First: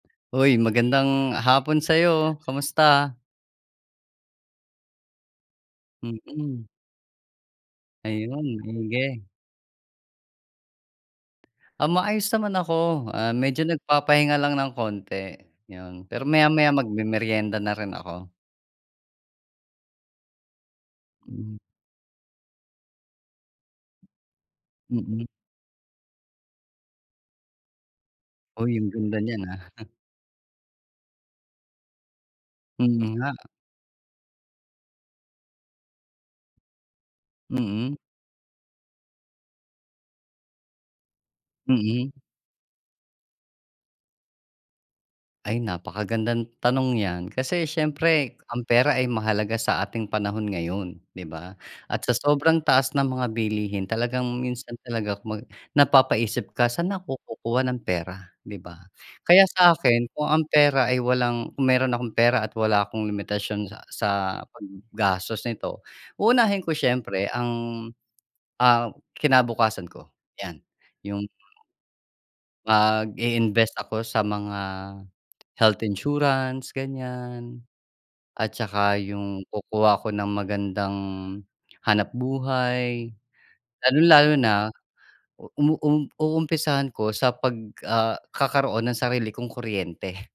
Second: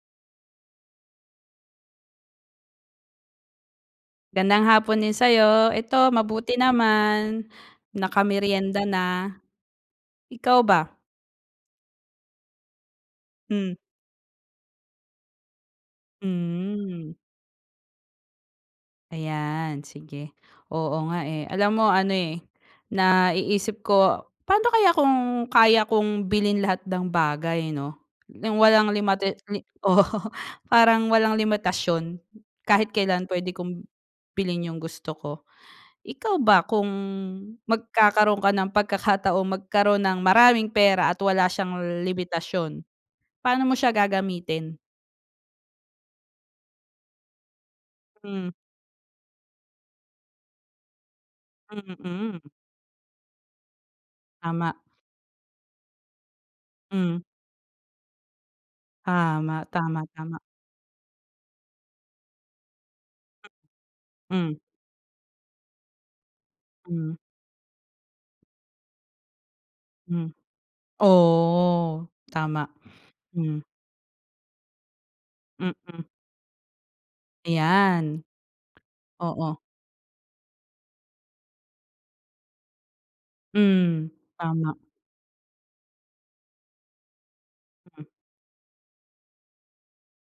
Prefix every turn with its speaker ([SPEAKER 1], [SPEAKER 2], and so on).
[SPEAKER 1] Uy, magandang hapon sa'yo, kamusta?
[SPEAKER 2] Gandang hapon din sa'yo, eto mabuti
[SPEAKER 1] Mm.
[SPEAKER 2] naman,
[SPEAKER 1] Ayun,
[SPEAKER 2] nakamerienda
[SPEAKER 1] sige.
[SPEAKER 2] na. Ikaw ba?
[SPEAKER 1] Ah maayos naman ako, ah, medyo
[SPEAKER 2] Mm.
[SPEAKER 1] nagpapahinga lang ng konti 'yun. Pero maya-maya
[SPEAKER 2] Hmm.
[SPEAKER 1] magmemerienda na rin ako.
[SPEAKER 2] Ayan sige, oo nga eh.
[SPEAKER 1] Mm.
[SPEAKER 2] Alam mo ano eh, naiisip ko, "Paano kaya kung
[SPEAKER 1] Mm.
[SPEAKER 2] kaya kong bilhin lahat ng bagay 'no? Nang
[SPEAKER 1] Uy,
[SPEAKER 2] walang
[SPEAKER 1] ang ganda
[SPEAKER 2] limata
[SPEAKER 1] niyan
[SPEAKER 2] li
[SPEAKER 1] ah.
[SPEAKER 2] oo, parang walang limitasyon kahit
[SPEAKER 1] Mm
[SPEAKER 2] kailan
[SPEAKER 1] nga.
[SPEAKER 2] puwede kong, bilhin yung gusto ko." Ikaw ba, kung
[SPEAKER 1] Mm.
[SPEAKER 2] magkakaroon ka ng pagkakataong magkaroon ng maraming pera at wala siyang
[SPEAKER 1] Mm.
[SPEAKER 2] limitasyon, paano mo siya gagamitin?
[SPEAKER 1] Ay napakagandang tanong 'yan. Kasi siyempre,
[SPEAKER 2] Mm.
[SPEAKER 1] ang pera ay mahalaga sa ating panahon ngayon, 'di ba?
[SPEAKER 2] Hmm,
[SPEAKER 1] At sa
[SPEAKER 2] mm.
[SPEAKER 1] sobrang taas ng mga bilihin talagang minsan
[SPEAKER 2] Tama.
[SPEAKER 1] talaga kumbaga, napapa-isip ka, "Saan ako
[SPEAKER 2] Hmm.
[SPEAKER 1] kukuha ng pera?" 'Di ba? Kaya
[SPEAKER 2] Tama,
[SPEAKER 1] sa
[SPEAKER 2] tama,
[SPEAKER 1] akin, kung
[SPEAKER 2] tama.
[SPEAKER 1] ang pera ay walang kung meron akong pera at wala akong limitasyon sa sa
[SPEAKER 2] Hmm.
[SPEAKER 1] paggastos neto, uunahin ko
[SPEAKER 2] Hmm.
[SPEAKER 1] syempre ang ah, kinabukasan ko
[SPEAKER 2] Hmm,
[SPEAKER 1] 'yan. Yung
[SPEAKER 2] oh, tama, hmm.
[SPEAKER 1] Mag-i-invest ako sa mga, health
[SPEAKER 2] Mm.
[SPEAKER 1] insurance ganiyan,
[SPEAKER 2] Ayan.
[SPEAKER 1] at saka yung
[SPEAKER 2] Oo.
[SPEAKER 1] kukuha ako ng magandang hanapbuhay.
[SPEAKER 2] Hmm,
[SPEAKER 1] Lalong-lalo na
[SPEAKER 2] tama.
[SPEAKER 1] uum uumpisahan ko sa 'pag,
[SPEAKER 2] Hmm.
[SPEAKER 1] ah, kakaroon ng sarili kong kuryente.